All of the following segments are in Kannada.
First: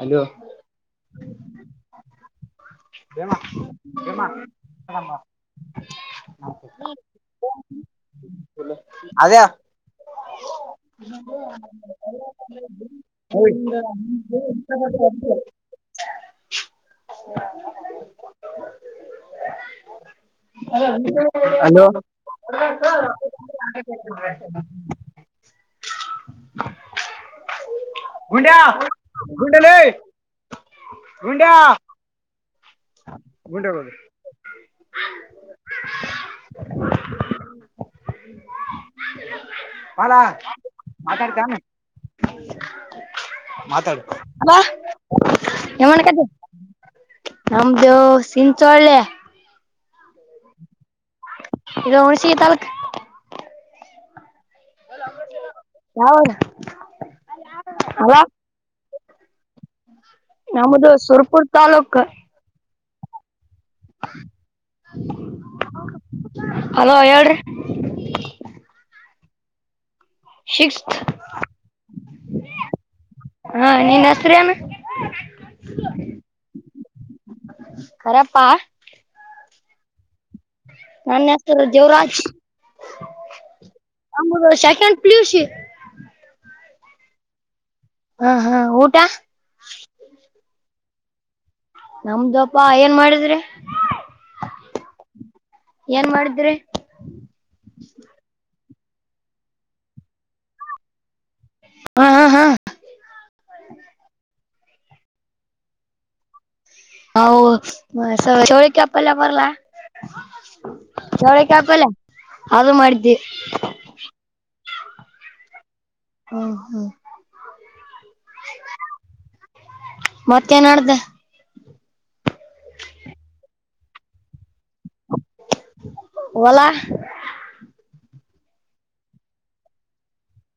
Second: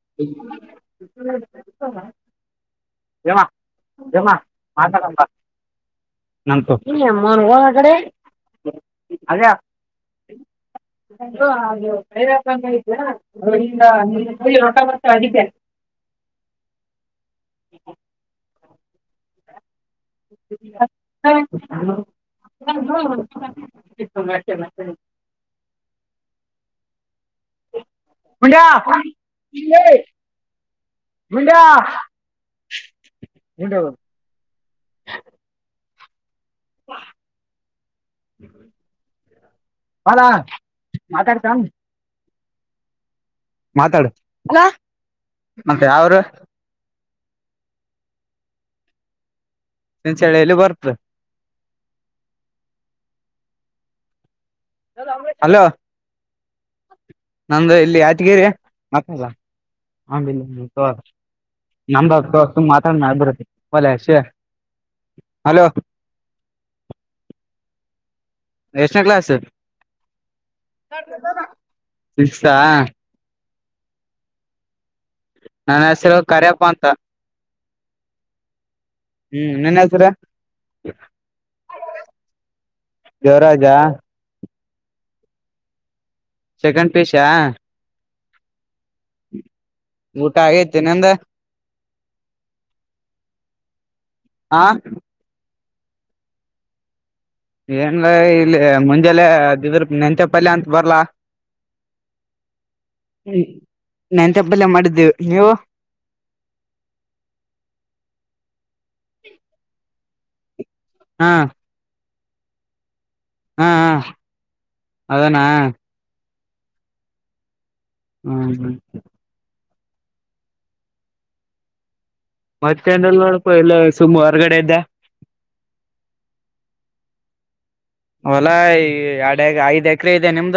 ಹಲ್ಲೋ. M ಏಮ M. [unintelligible] ನನ್ [unintelligible] ಕಡೆ. ಅದೇ [unintelligible] ಹೊಯ್ [unintelligible] ಹಲೋ ಹಾ. [unintelligible] [inaudible] ಗುಂಡ್ಯಾ ಗುಂಡಲೇ ಗುಂಡ್ಯ. ಗುಂಡೆ. [unintelligible] ಹಾ. ಬಾಲ ಬಲಾ ಮಾತಾಡ್ತಾನ ಮಾತಾಡ್ತೀಯಾ. ಮಾತಾಡು ಹಲ್ಲೋ ಮತ್ತೆ ಯಾವ್ರು ಏನ್ಮಾಡಕತಿ. ನಮ್ದ ಸಿಂಚೊಳ್ಳೆ. ಸಿಂಚೋಳ್ಳೆ ಎಲ್ಲಿ ಬರ್ತ್ ಇದು ಹುಣ್ಣಷಿ ತಾಲೂಕು. ಹಲೋ. ಹ. ನಂದು ಇಲ್ಲಿ ಯತಿಗಿರಿ ನಮ್ದು ನಮ್ದು Surpur taluk [unintelligible] hello. Hello [unintelligible] [inaudible] ಎಷ್ಟ್ನೇ class sixth ಸಿಕ್ತ್ಸ್ತಾ ಹಾ. ಹಾ ನೀನ್ ಹೆಸರೇನು. ನನ್ ಹೆಸರು ಕರೆಪ್ಪ ಅಂತ ಕರಪ್ಪಾ ಹ್ಮ್ ನಿನ್ ಹೆಸರು. ನನ್ ಹೆಸರು ದೇವರಾಜ್ ದೇವರಾಜ ನಮ್ದು ಶ. Second PUC. ಸೆಕೆಂಡ್ ಪಿಯುಸ್ಯ ಹಾ ಹಾ ಊಟ್. ಊಟ ಆಗೈತಿ ನಿಂದು. ನಮ್ದಪ್ಪಾ ಏನ್ ಮಾಡಿದ್ರಿ. ಆ ಏನ್ ಮಾಡಿದ್ರಿ. ಏನ್ ಲೇ ಇಲ್ಲಿ ಮುಂಜಾಲೆ ಇದಿದ್ರ ಮೆಂತ್ಯಪಲ್ಯ ಅಂತ ಬರ್ಲ್ಲ. ಹ ಹ ಹ ಹ್ಮ ಮೆಂತ್ಯಪಲ್ಯ ಮಾಡಿದ್ದೇವು ನೀವು. ನಾವು ಚೋಳಕೈ ಪಲ್ಯ ಬರ್ಲ. ಹಾ ಚೌಳಿಕಾಯಿ ಪಲ್ಯ ಅದು ಮಾಡಿದ್ದವಿ. ಹಾ ಹಾ ಅದನ್ನ. ಹ್ಮ್ ಹ್ಮ್. ಹ್ಮ ಹ್ಮ. ಮತ್ತೇನೂ ನಡ್ದ. ಮತ್ತೆನು ಇಲ್ಲ ನೋಡಪ ಇಲ್ಲೇ ಸುಮ್ಮ್ ಹೊರ್ಗಡೆ ಇದ್ಯಾ. ಹೊಲ. ಹೊಲಾ ಈ ಎರಡು ಐದ್ ಎಕರೆ ಇದೆ ನಿಮ್ದ.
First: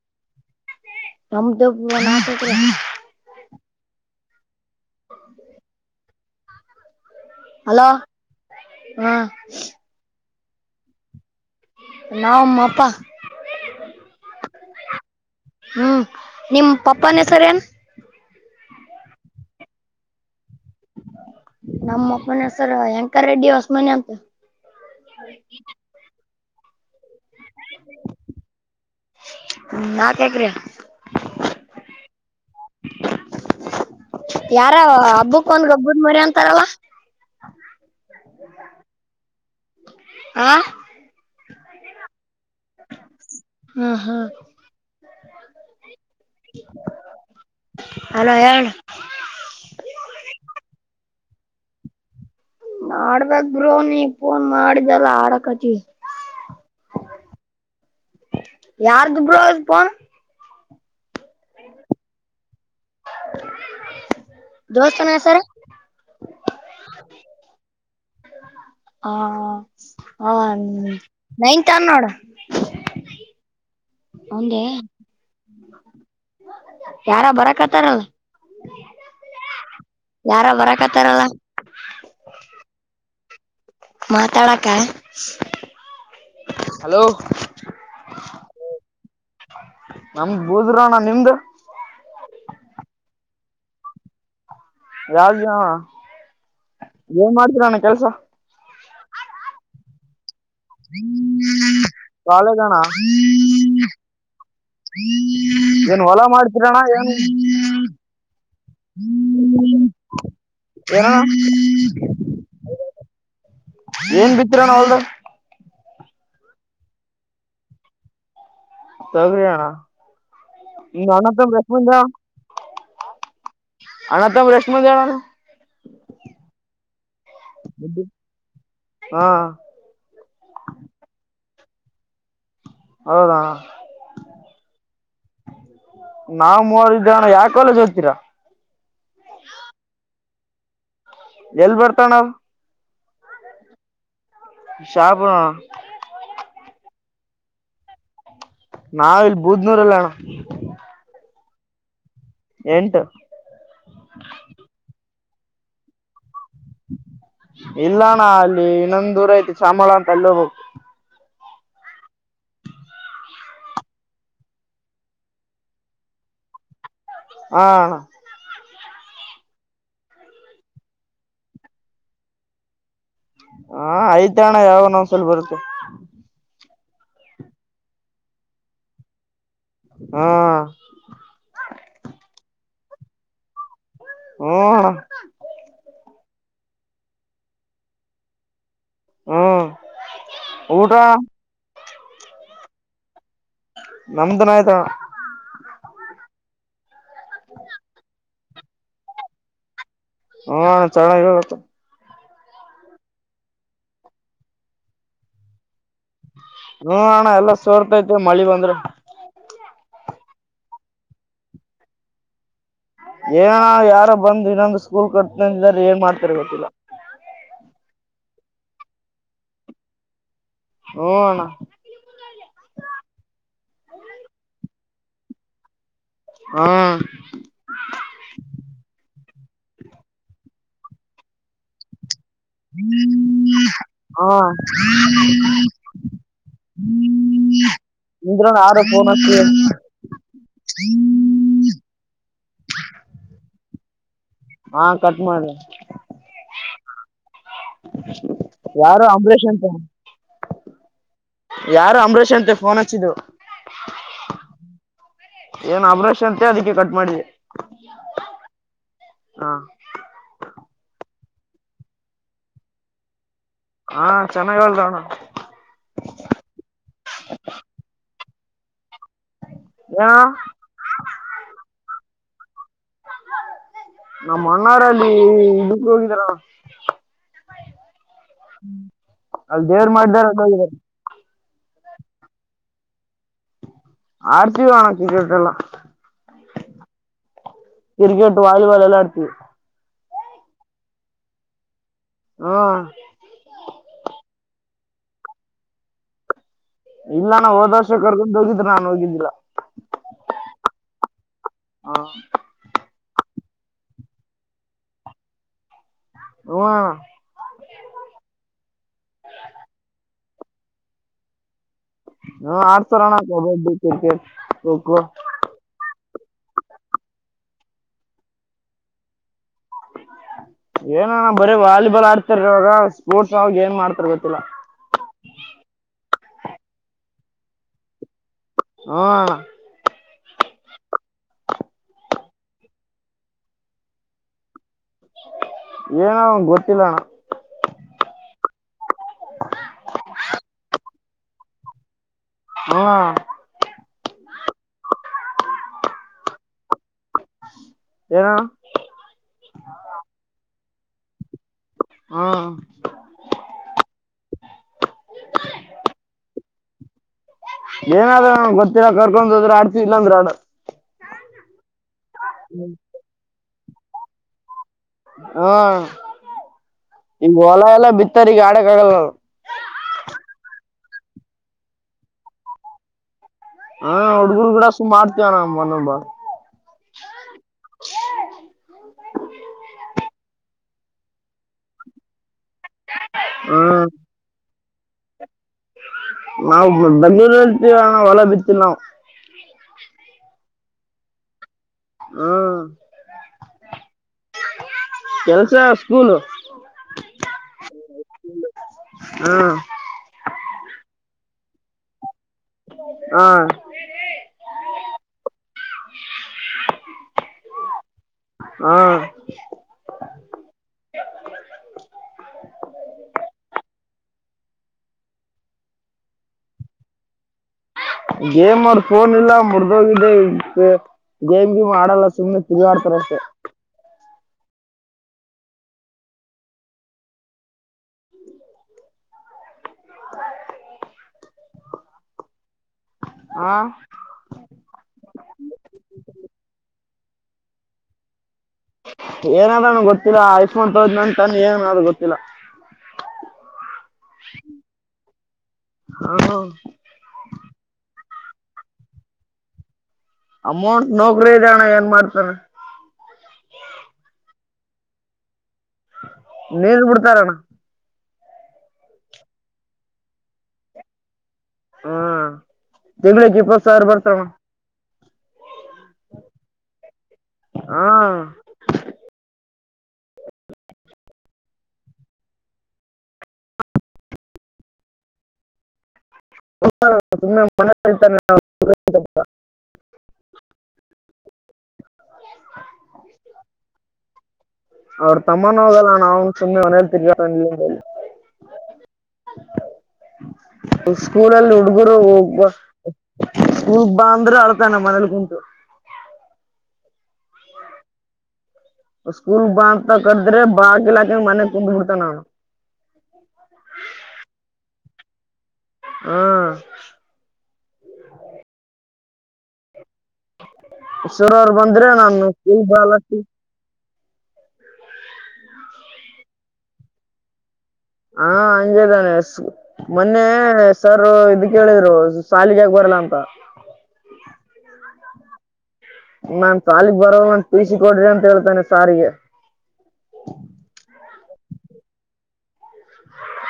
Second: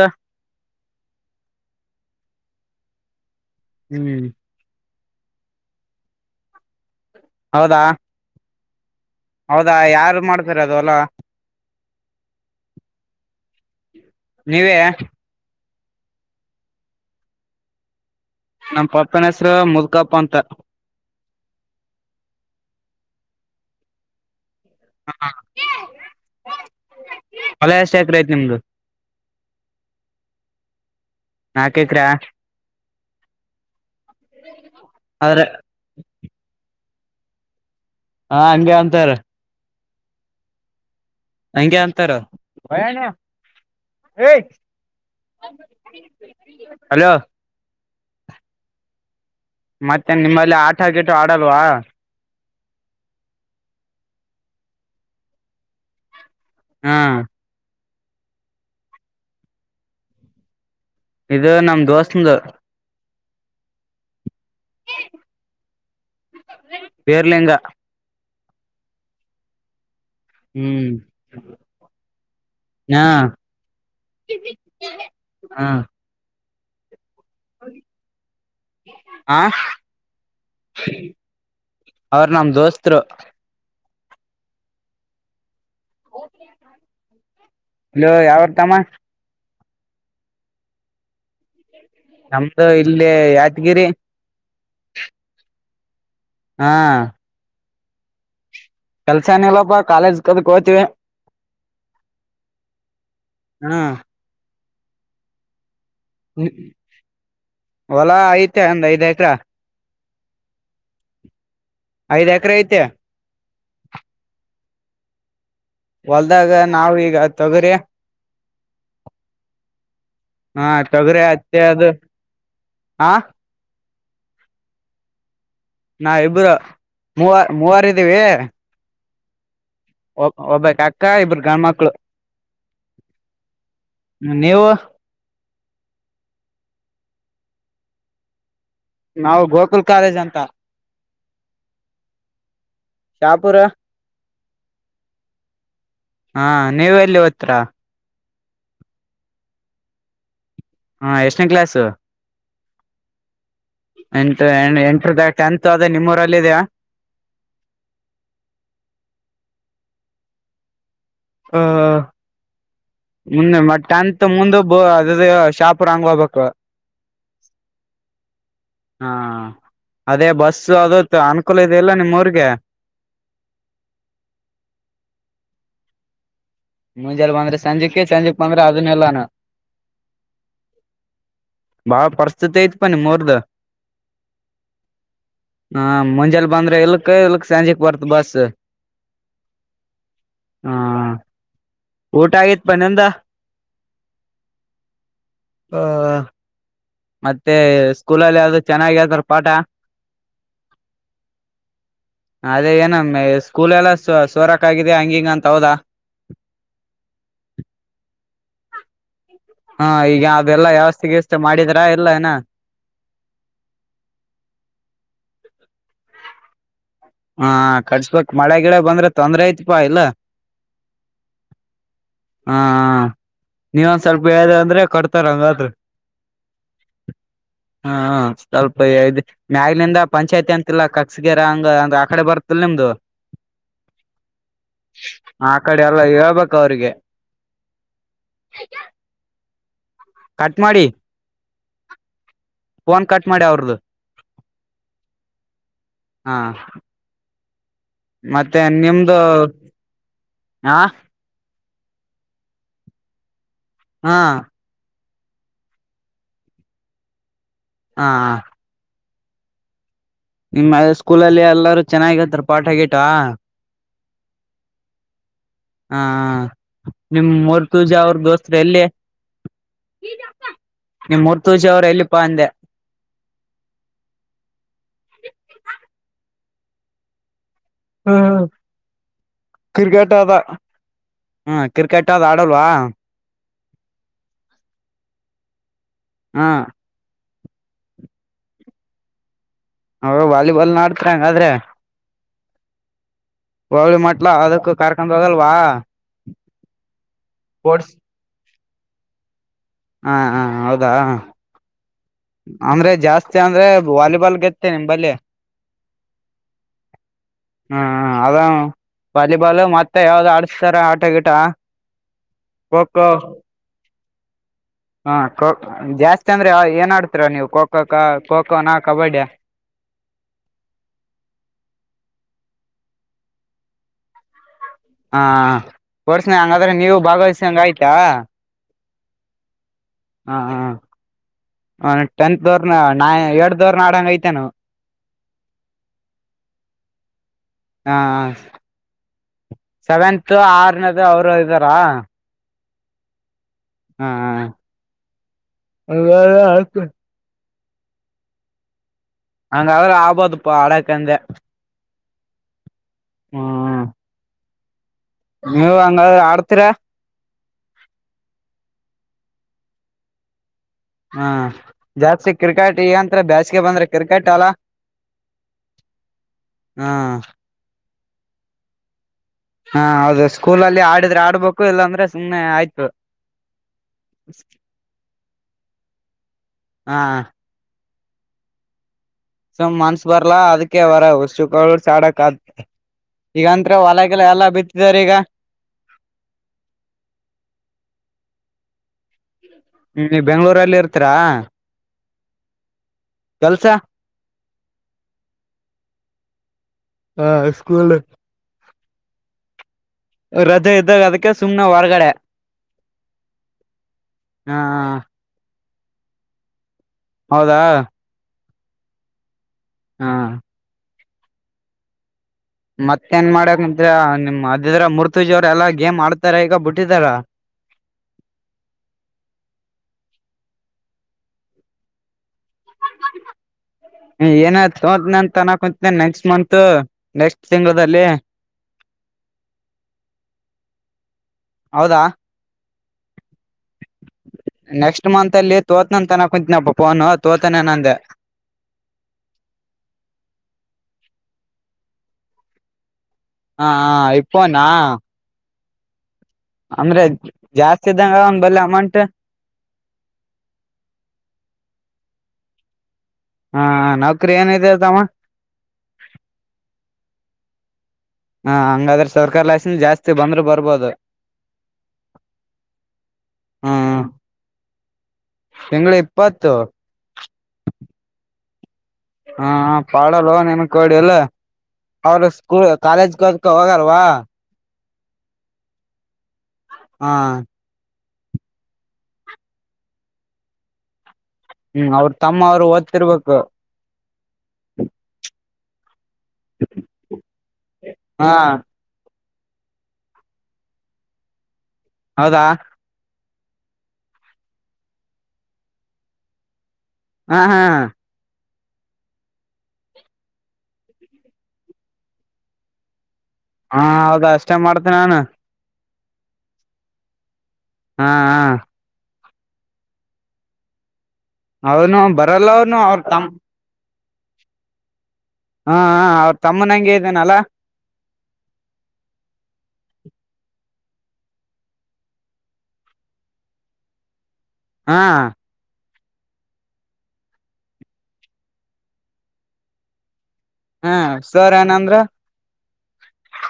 ನಮ್ದ ನಾಕ್ ಎಕ್ರೆ. ಹ್ಮ್. ಹೌದಾ. ಹಲೋ ಹಾ ಹೌದಾ ಯಾರು ಮಾಡ್ತಾರ ಅದು ಹೊಲ್ಲ. ನಾವು ನಮ್ಮಪ್ಪ. ನೀವೇ ಹ್ಮ್, ನಿಮ್ ಪಪ್ಪನ ಹೆಸರ ಏನ್?. ನಮ್ಮ ಪಪ್ಪನ ಹೆಸರು ಮುದ್ಕಪ್ಪ ಅಂತ. ನಮ್ಮ ಅಪ್ಪನ ಹೆಸರ ಹೆಂಕ ರೆಡ್ಡಿ ಹೊಸಮನಿ ಅಂತ. ಹಾ ಹೊಲ ಎಷ್ಟು ಎಕರೆ ಐತಿ ನಿಮ್ದು.? ನಾಲ್ಕ ಎಕರೆ. ನಾಕ್ ಎಕರೆ ಯಾರ ಆದ್ರ ಹಬ್ಬಕ್ಕ ಒಂದ ಗಬ್ಬಿದ್ದ ಮರಿ ಅಂತಾರಲಾ? ಹಾ ಹಂಗೆ ಅಂತಾರ. ಹಾ. ಹಂಗೆ ಅಂತಾರ. ಹ್ಮ್ ಹ್ಮ್ ಹಲೋ!. ಹಲೋ ಹೇಳ್ಣ?. ಮತ್ತೆನು ನಿಮ್ಮಲ್ಲಿ ಆಟ ಗಿಟ ಆಡಲ್ವಾ?. ಆಡ್ಬೇಕ ಬ್ರೋ ನೀ ಫೋನ್ ಮಾಡಿದಲ್ಲ ಆಡಕತ್ತಿವಿ. ಹಾ. ಯಾರದು ಬ್ರೋ ಅದು ಫೋನ್? ಇದು ನಮ್ ದೋಸ್ತಂದು. ದೋಸ್ತನ ಹೆಸರು? ಭೀರಲಿಂಗ. ಹ ಹ ಹ್ಮ್ ನೈನ್ ಥ ಅನ ನೋಡ್. ಹಾ. ಯಾರ ಬರಕತ್ತಾರಲ್, ಹಾ ಯಾರ ಬರಕತ್ತಾರಲ? ಅವರು ನಮ್ಮ ದೋಸ್ತರು. ಮಾತಾಡಾಕ? ಹಲೋ, ಯಾವೂರ ತಮ್ಮ? ನಮ್ದ ಬೂದರು ಅಣ ನಿಮ್ದ? ನಮ್ದು ಇಲ್ಲಿ ಯಾದಗಿರಿ. ಹಾ ಏನ್ ಮಾಡ್ತೀರಿ ಅಣ್ಣ ಕೆಲ್ಸ? ಕೆಲಸ ಏನಿಲ್ಲಪ್ಪ ಕಾಲೇಜ್. ಕದಕ್ ಹೋತಿವಿ ಕಾಲೇಜ್ ಅಣ್ಣ? ಹಾ ಹ್ಮ್. [unintelligible] ಏನ್ ಹೊಲ ಮಾಡ್ತೀರ ಅಣ್ಣ? ಏನು? ಹೊಲ ಐತೆ ಒಂದ್ ಐದ್ ಎಕ್ರ [unintelligible] ಏನು ಅಣ್ಣ? ಐದ್ ಎಕರೆ ಐತೆ ಏನ್ ಬಿತ್ತಿರ ಅಣ್ಣ ಹೊಲದಾಗ? ಹೊಲ್ದಾಗ ನಾವ ಈಗ ತೊಗರಿ. ತೊಗರಿ ಅಣ್ಣ ಹಾ ನಿಮ್ ತೊಗರಿ, ಅಣ್ಣ ತಮ್ಮ ಹತ್ತಿ ಎಷ್ಟ್ ಅದು. ಮಂದಿ ಅಣ್ಣ ಹಾ. ಅಣ್ಣ ತಮ್ಮರು ಎಷ್ಟು ಮಂದಿ ಅಣ್ಣ ನೀವು? ನಾವ ಇಬ್ಬರು, ಮೂವರು ಇದೀವಿ. ಹಾ. ಒಬ್ಬಕಿ ಅಕ್ಕ, ಇಬ್ಬರು ಗಂಡ ಮಕ್ಕಳು. ಹೌದಾ ಅಣ್ಣ, ನಾವ್ ಮೂವರ ಇದೀವಿ. ಯಾವ ಕಾಲೇಜ್ ಹೋಗ್ತೀರಾ? ನಾವು ಗೋಕುಲ್ ಕಾಲೇಜ್ ಅಂತ. ಎಲ್ಲಿ ಬರ್ತದ ಅಣ್ಣ? ಶಾಪುರ. ಶಾಪುರ ಅಣ್ಣ? ಹಾ [unintelligible] ನಾವು ಇಲ್ಲಿ ಬೂದ್ನೂರಲ್ಲಿ ಅಣ್ಣ. ಎಷ್ಟೇನಾ ಕ್ಲಾಸ್? ಎಂಟು ಎಂಟರಿಂದ ಟೆಂಥ್ ಓದಿದೆ ನಿಮ್ಮೂರಲ್ಲಿ. ಇದೆಯಾ ಇಲ್ಲ ಅಣ್ಣ ಅಲ್ಲಿ ಇನ್ನೊಂದ್ ದೂರ ಐತಿ ಚಾಮನಾಳ ಅಂತ ಅಲ್ಲಿ ಹೋಗ್ಬೇಕು. ಹ್ಮ ಹ ಮುಂದೆ ಮ ಟೆಂತ್ ಮುಂದೆ ಅದ ಶಾಪರ್ ಹಂಗ್ ಹಬೇಕು ಹ್ಮ ಹಾ ಅದೇ ಬಸ್ಸ ಅದತ್ತು ಅನುಕೂಲ ಇದೆಯಲ್ಲ ನಿಮ್ಮ ಊರಿಗೆ ಹಾ ಐದಣ ಯಾವ ನಂದ್ಸಲ ಬರುತ್ತೆ ಮುಂಜೆ ಬಂದ್ರೆ ಸಂಜೆಕೆ ಸಂಜೆಕ್ ಬಂದ್ರೆ ಅದನ್ನ ಇಲ್ಲಾನ ಹಾ ಭಾವ ಪಸ್ಥತಿ ಆಐಿತ ಪನೆ ಮರ್ದ ಹ್ಞೂ ಅಣ್ಣ ಹ ಮಂಜಲ್ ಬಂದ್ರೆ ಇಲ್ಕ್ ಇಲ್ಕ್ ಸಂಜೆಕ್ ಬರ್ತ್ ಬಸ್ ಹ್ಮ್ ಹ ಊಟಾ ಊಟ ಆಗೈತಿ ಪ ನಿಂದು ನಮ್ದನ ಆಯ್ತಣ್ಣ ಹ ಮತ್ತೆ ಸ್ಕೂಲಲ್ಲಿ ಯಾವ್ದು ಚೆನ್ನಾಗಿರ್ತಾರ ಪಾಠ ಹ್ಮ ಚಣ ಇರತ್ತು ಅದೇ ಏನಮ್ಮ ಸ್ಕೂಲ್ಲಸ ಸೋರಕ್ ಆಗಿದ ಹಂಗಿಂಗ ಅಂತ ಹೌದಾ ೆ ಮಳಿ ಬಂದ್ರೆ ಹಾ ಈಗ ಅದೆಲ್ಲಾ ವ್ಯವಸ್ತಿಗಷ್ಟ ಮಾಡಿದ್ರ ಎಲ್ಲ ಏನ ಏನ ಯಾರ ಬಂದುಇನ್ನೊಂದು ಸ್ಕೂಲ್ ಕಟ್ತಾರ ಏನ್ ಮಾಡ್ತಾರೆ ಗೊತ್ತಿಲ್ಲ ಹ ಕಟ್ಸ್ಬೇಕಕ್ ಮಳೆ ಗಿಡ ಬಂದ್ರೆ ತೊಂದ್ರೆ ಐತ್ಪಾ ಇಲ್ಲ ಹ್ಞೂ ಅಣ್ಣ ಹಾ ನೀವೊಂದ ಸ್ವಲ್ಪ ಹೇಳಿದೆ ಅಂದ್ರೆ ಕಡ್ತಾರ ಹಂಗಾದರು ಹಾ ಹಾ ಸ್ವಲ್ಪ ಮ್ಯಾಗಲಿಂದ ಪಂಚಾಯಿತಿ ಅಂತಿಲ್ಲ ಕಕ್ಸ್ಗಿರ ಹಂಗ ಅಂದ ಆ ಕಡೆ ಬರ್ತ ಹ ಆ ಕಡೆ ಎಲ್ಲ ಹೇಳ್ಬೇಕ ಅವ್ರಿಗೆ ್ಮ ಇಂದ್ರ ಯರೋ ಪಣ [unintelligible] ಕಟ್ ಮಾಡಿ ಫೋನ್ ಕಟ್ ಮಾಡಿ ಅವ್ರದು ಹಾ ಕಟ್ ಮಾಡ್ರಿ ಹಾ ಮತ್ತೆ ಯಾರು ನಿಮ್ದು ಅಂಬ್ಲಾಷ್ ಅಂತೆ ಹ ಯಾರು ಅಂಬರೀಷ್ ಅಂತೆ ಫೋನ್ ಹಚ್ಚಿದು ಹಾ ಏನ್ ಆಪ್ರೇಷನ್ ಅಂತ ಅದಕ್ಕೆ ಕಟ್ ಮಾಡಿದೆ ಹಾ ಹ ಹಾ ನಿಮ್ಮ್ ಸ್ಕೂಲಲ್ಲಿ ಎಲ್ಲಾರೂ ಚೆನ್ನಾಗಿತ್ತರ್ ಪಾಠ ಆಗಿಟಾ ಹಾ ಚೆನ್ನಾಗ ಅಲ್ದ ಅಣ್ಣ ಹ ನಿಮ್ ಮೂರ್ತೂಜ ಅವ್ರ ದೋಸ್ತ್ರು ಎಲ್ಲಿ ಏನ ನಿಮರ್ತಜಿ ಅವರು ಎಲ್ಲಿಪ್ಪಾ ಅಂದೆ ನಮ್ಮ ಮಣ್ಣಾರಲ್ಲಿ ಇದಕ್ ಹೋಗಿದರ ಣಾ ಹ್ಮ ಅಲ್ಲಿ ದೇವ್ರ ಕ್ರಿಕೆಟ್ ಮಾಡಿದಾರ ಅದ ಅಲ್ಲಿ ಹೋಗಿದಾರೆ ಹ್ಮ ಕ್ರಿಕೆಟ್ ಅ ಆಡಲ್ವಾ ಆರ್ತಿ ಹಣ ಕ್ರಿಕೆಟೆಲ್ಲ ಹಾ ಕ್ರಿಕೆಟ್ ವಾಲಿಬಾಲ್ ಎಲ್ಲ ಆಡ್ತೀವಿ ಹ ವಾಲಿಬಾಲ್ ನಡ್ತಿ ಹಂಗಾದ್ರೆ ಹ್ಮಾ ಹೋಗಳಿ ಮಟ್ಲ ಅದಕ್ಕ ಕಾರ್ಕೊಂಡ ಹಗಲ್ವಾ ಇಲ್ಲ ನಾ ಹೋದರ್ಷ ಕರ್ಗೊಂಡ್ ಹೋಗಿದ್ರೆ ನಾನನ್ ಹೋಗಿದ್ದಿಲ್ಲಾ ಹಾ ಹ ಹೌದಾ ಹಾ ಅಂದ್ರೆ ಜಾಸ್ತಿ ಅಂದ್ರೆ ವಾಲಿಬಾಲ್ ಗೆತ್ತೇ ನಿಮಂಬಲ್ಲಿ ಹ್ಞೂ ಅಣ್ಣ ಹ್ಮ ಅದ ವಾಲಿಬಾಲ್ ಮತ್ತೆ ಯಾವ್ದ ಆಡ್ ಸರ ಆಟ ಗಿಟ ಹ ಖೋ ಅಡ್ಸತರ ಖೋ ರಣ ಕಬಡ್ಡಿ ಕೋ ಕೋ ಹಾ ಜಾಸ್ತಿ ಅ ಅಂದ್ರೆ ಏನ್ ಆಡ್ತರಾ ನೀವು ಖೋ ಕ ಖೋಖೋನಾ ಕಬಡ್ಡಿಯ ಏನಣ ಬರೀ ವಾಲಿಬಾಲ್ ಆಡ್ತಾರ ಇವಾಗ ಸ್ಪೋರ್ಟ್ಸ್ ಅವಾಗ ಏನ್ ಮಾಡ್ತರ್ ಗೊತ್ತಿಲ್ಲ ಹಾ ಪೋರ್ಸನೆ ಹಂಗಾದ್ರೆ ನೀವು ಭಾಗವಹಿಸಂಗ ಆಯ್ತಾ ಹಾ ಹ ಹಾ ಹ ಟೆಂತ್ ದವರ್ನ ನ ಎಟ್ ರ್ದವರ್ನ ಆಡಂಗ ಐತೆ ನವು ಏನ ಅವನ್ ಗೊತ್ತಿಲ್ಲ ನ ಸವೆಂತ್ ಆರ್ನದು ಅವರು ಅದ್ದಾರ ಹಾ [unintelligible] ಏನ ಣಾ ಹಂಗಾದ್ರ ಆಗ್ಬೋದುಪ್ಪ ಆಡಕಂದ ಹ್ ನೀವು ಹಂಗ ಆಡ್ತೀರಾ ಏನಾದ್ರ ಗೊತ್ತಿಲ್ಲ ಕರ್ಕೊಂಡ್ ಹೋದ್ರೆ ಆಡ್ತಿ ಇಲ್ಲ ಅಂದ್ರ ಆ ಹ್ಮ ಜಾಸ್ತಿ ಕ್ರಿಕೆಟ್ ಇಗಂತ ಬ್ಯಾಚ್ಗೆ ಬಂದ್ರೆ ಕ್ರಿಕೆಟ್ ಅಲ್ಲ ಹಾ ಹಾ ನಿಮ್ ಹೊಲ ಎಲ್ಲ ಬಿತ್ತಾರಗ ಆಡಕ್ ಆಗಲ್ಲಲ್ ಹಾ ಹೌದು ಸ್ಕೂಲಲ್ಲಿ ಆಡಿದ್ರೆ ಆಡ್ಬೇಕು ಇಲ್ಲಾಂದ್ರೆ ಸುಮ್ನೆ ಆಯ್ತು ಹಾ ಹುಡ್ಗರು ಗುಡ ಸುಮ್ ಮಾಡ್ತವಾನ ಮನೊಬ [inaudible] ಹಾ ಸುಮ್ ಮನ್ಸ್ ಬರ್ಲಾ ಅದಕ್ಕೆ ಅವರ ಹಸುಕ ಚಾಡಕ್ ಆ ಈಗಂತ್ರಾ ಹ್ಮ್ ಹೊಲಗೆಲ್ಲ ಎಲ್ಲ ಬಿತ್ತಿದಾರ ಈಗ ನಾವು ಬೆಂಗ್ಗಳೂರ್ಲ್ತಣ ಹೊಲ ಬಿತ್ತ ನಾವು ಹ್ಮ ಬೆಂಗ್ಗಳೂರಲ್ಲಿ ಇರ್ತೀರಾ ಹ್ಮಾ ಕೆಲಸ ಕೆನಸ ಸ್ಕನ್ ಹ ಸ್ಕೂಲ್ ಹ ಸುಮನ ಹೊರಗಡೆ ಹಾ ಹ ಹೌದಾ ಹ್ಮ ಹಾ ಮತ್ತೇನ್ ಮಾಡಕ್ಂ ನಿಮ್ ಅದದ್ರ ಮುರ್ತುಜಿ ಅವ್ರ ಎಲ್ಲಾ ಗೇಮ್ ಆಡ್ತಾರ ಈಗ ಬಿಟ್ಟಿದಾರ [inaudible] ಗೇಮ್ ಅವ್ರ ಫೋನ್ ಇಲ್ಲ ಮುರ್್ದೋಗಿದ್ದ ಗೇಮ್ಗೆ ಮಾಡಲ್ಲ ಸುಮ್ಮ್ನೆ ಇ ಆಡ್ತಾರೆ ಅಷ್ಟೇ ಏನ ತೋದನ ಅಂತ ಅನ್ನಕಂತಿ ನೆಕ್ಸ್ಟ್ ಮತ್ ನೆಕ್ಸ್ಟ್ ತಿಂಲ್ಲಿ [inaudible] ಹ ಹೌದಾ ಹಾ ನೆಕ್ಸ್ಟ್ ಮಂತ್ ಅಲ್ಲಿ ಹೋತ್ನಂತನ ಕುನನ್ ಹತ್ ತೋತನೆ ನಂದೆ ಏನಾದ್ರನುೂ ಗೊತ್ತಿಲ್ಲ ಐಫೋನ್ ತೋದ ನಂತಾನ ಏನನಾದ್ರೂ ಗೊತ್ತಿಲ್ಲ ಹ ಹ ಇಪ್ಪ ನಾ ಹ್ಮ್ ಅಂದ್ರೆ ಜಾಸ್ತಿ ಇದಂಗ ಒಂದ ಬಲ್ಲ ಅಮೌಂಟ್ ಅಮೌಂಟ್ ನೋಕ್ರ ಇದದೆ ಅಣ್ಣ ಏನ್ ಮಾಡ್ತಾರೆ ಹಾ ನೌಕರಿ ಏನಿದೆ ಅದಮ್ಮ ನೀಲ್ ಬಿಡ್ತಾರಣ್ಣ ಹಾ ಹಂಗಾದ್ರೆ ಸರ್ಕಾರಿ ಲೈಸೆನ್ ಜಾಸ್ತಿ ಬಂದ್ರರು ಬರ್ಬೋದು ಹಾ ತಿೆಗ್ಳಿಗೆ ಪ್ರೋತ್ಸಾರ ಬರ್ತಾವ ತಿಂ ಇಪ್ಪತ್ತು ಹಾ ಹಾ ಪಾಡಲ್ಲ ನಿಮ ಕೊಡಿ ಎಲ್ಲ ಅವರು ಸ್ಕೂಲ್ ಕಾಲೇಜ್ಗೆ ಹೋದಕ ಹೋಗಲ್ವಾ ತು ಹಾ ಮನರಿತ ಹ್ಮ್ ಅವ್ರ ತಮ್ಮ ಅವ್ರು ಓದ್ತಿರ್ಬೇಕು ಸಮ್ಮಾನಾಗಲ್ಲಣ ಅವನು ಸುಮ್ಮಿ ಅವನೆಯೆಯಲ್ಲಿ ತಿಗಲ್ಲ ಹಾ ಸ್ಕೂಲಲ್ಲಿ ಹುಡ್ಗರು ಹೌದಾ ಹೋಗ ಸ್ಕೂಲ್ ಬಾಂದ್ರೆ ಅಳ್ತಾನ ಮನೇಲಿ ಕುಂಟು ಹ ಹಾ ಸ್ಕೂಲ್ ಬಾಂದಂತ ಕದ್ರೆ ಬಾಗ ಇಲಾಕಂಗ ಮನೆಗ್ ಕುಂದ್ಬಿಡ್ತ ನು ಹಾ ಹೌದ ಅಷ್ಟೇ ಮಾಡ್ತ ನಾನು ಹ್ಮ ಹಾ ಹಾ ಹೆಸೂರವ್ರು ಬಂದ್ರೆ ಅವನು ನಾನು ಬರಲ್ಲ ಸ್ೂಲ್ ಅವನು ಅವ್ರ ಬಾಲಕಿ ತಮ್ಮ ಹಾ ಅವ್ರ ತಮ್ಮನಂಗೆ ಇದ್ದೇನಲ್ಲಾ ಹಾ ಅಂಜದಾನೆ ಮೊನ್ನೆ ಸರ್ ಇದಕ್ಕೆೇಳಿದ್ರು ಶಾಲಿಗೆಕ ಬರಲ್ಲ ಅಂತ ಹಾ ನಾನ್ ಸಾಲಕ್ ಬರೋ ನಂದ ತಸ ಕೊಡ್ರಿ ಅಂತ ಹೇಳ್ತೇನೆ ಸಾರಿಗೆ ಹ್ಮ ಸರ್ ಏನಂದ್ರ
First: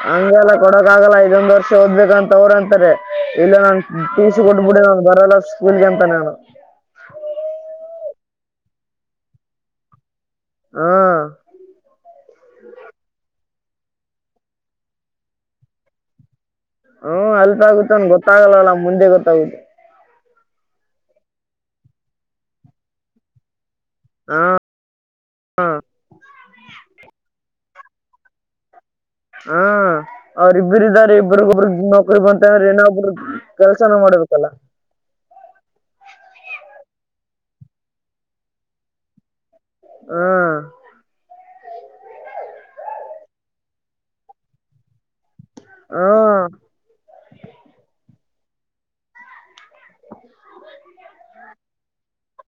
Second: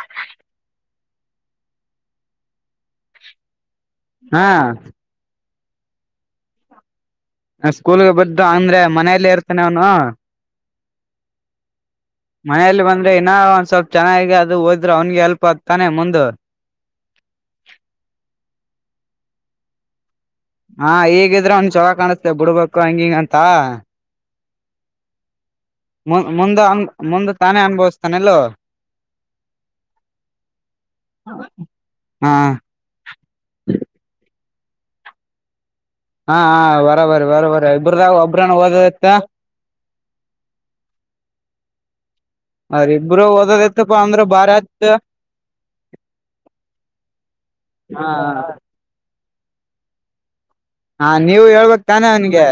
ಹಂಗೆ ಅಲ್ಲ ಕೊಡಕ್ ಆಗಲ್ಲ ಐದೊಂದ್ ವರ್ಷ ಓದ್ಬೇಕಂತ ಅವ್ರ ಅಂತಾರೆ ಇಲ್ಲ ನನ್ ಟಿಸ ಹಾ ಕೊಟ್ಟುಬಡ ಬರಲ್ಲ ಸ್ಕೂಲ್ ಸ್ಕೂಲ್ಗೆ ಬು ಅಂದ್ರೆ ಮನೆಯಲ್ಲೇ ಇರ್ತಾನೆ ಅವನು ಹಾ ಮನೆಯಲ್ಲಿ ಬಂದ್ರೆ ಇನ್ನ ಒಂದ ಸ್ವಲ್ಪ್ ಚೆನ್ನಾಗಿ ಅದು ಹೋದ್ರೆ ಅವ್ನ್ಿಗೆ ಎಲ್ಪ್ ಆಗ್ತಾನೆ ಮುಂದ ಹ್ಮ ಅಲ್ಪ ಆಗುತ್ತೆನ್ ಗೊತ್ತಾಗಲ್ಲವಲ್ಲ ಮುಂದೆ ಗೊತ್ತಾಗುತ್ತೆ. ಹಾ ಈಗಿದ್ರೆ ಒಂದ ಚವ ಕಾಣುತ್ತೆ ಬಿಡ್ಬೇಕು ಹಂಗಿಂಗಂತ. ಹಾ ಮುಂದೆ ಮುಂದೆ ತಾನೇ ಅನುಭವಿಸ್ತಾನಲೋ ಹಾ ಅವ್ರ ಇಬ್ರಿದ್ದಾರೆ ಇಬ್ರಗ ಒಬ್ರಗ್ ನೌಕರಿ ಹಾ ಬಂತ ಅಂದ್ರೆ ಏನ ಒಬ್ರ ಕೆಲ್ಸನ ಮಾಡ್ಬೇಕು. [unintelligible] ಹಾ ಬರಬರಿ ಬರಬರಿ ಇಬ್ರದಾಗ ಒಬ್ರನ ಓದತ್ತ. ಹಾ ಇಬ್ರು ಓದೋದಐತಪ್ಪ ಅಂದ್ರೆ ಬಾರತ್ ಹಾ ಹಾ ಹಾ ನೀವು ಹೇಳ್ಬಕ್ ತಾನೇ ಅವ್ನಿಗೆ.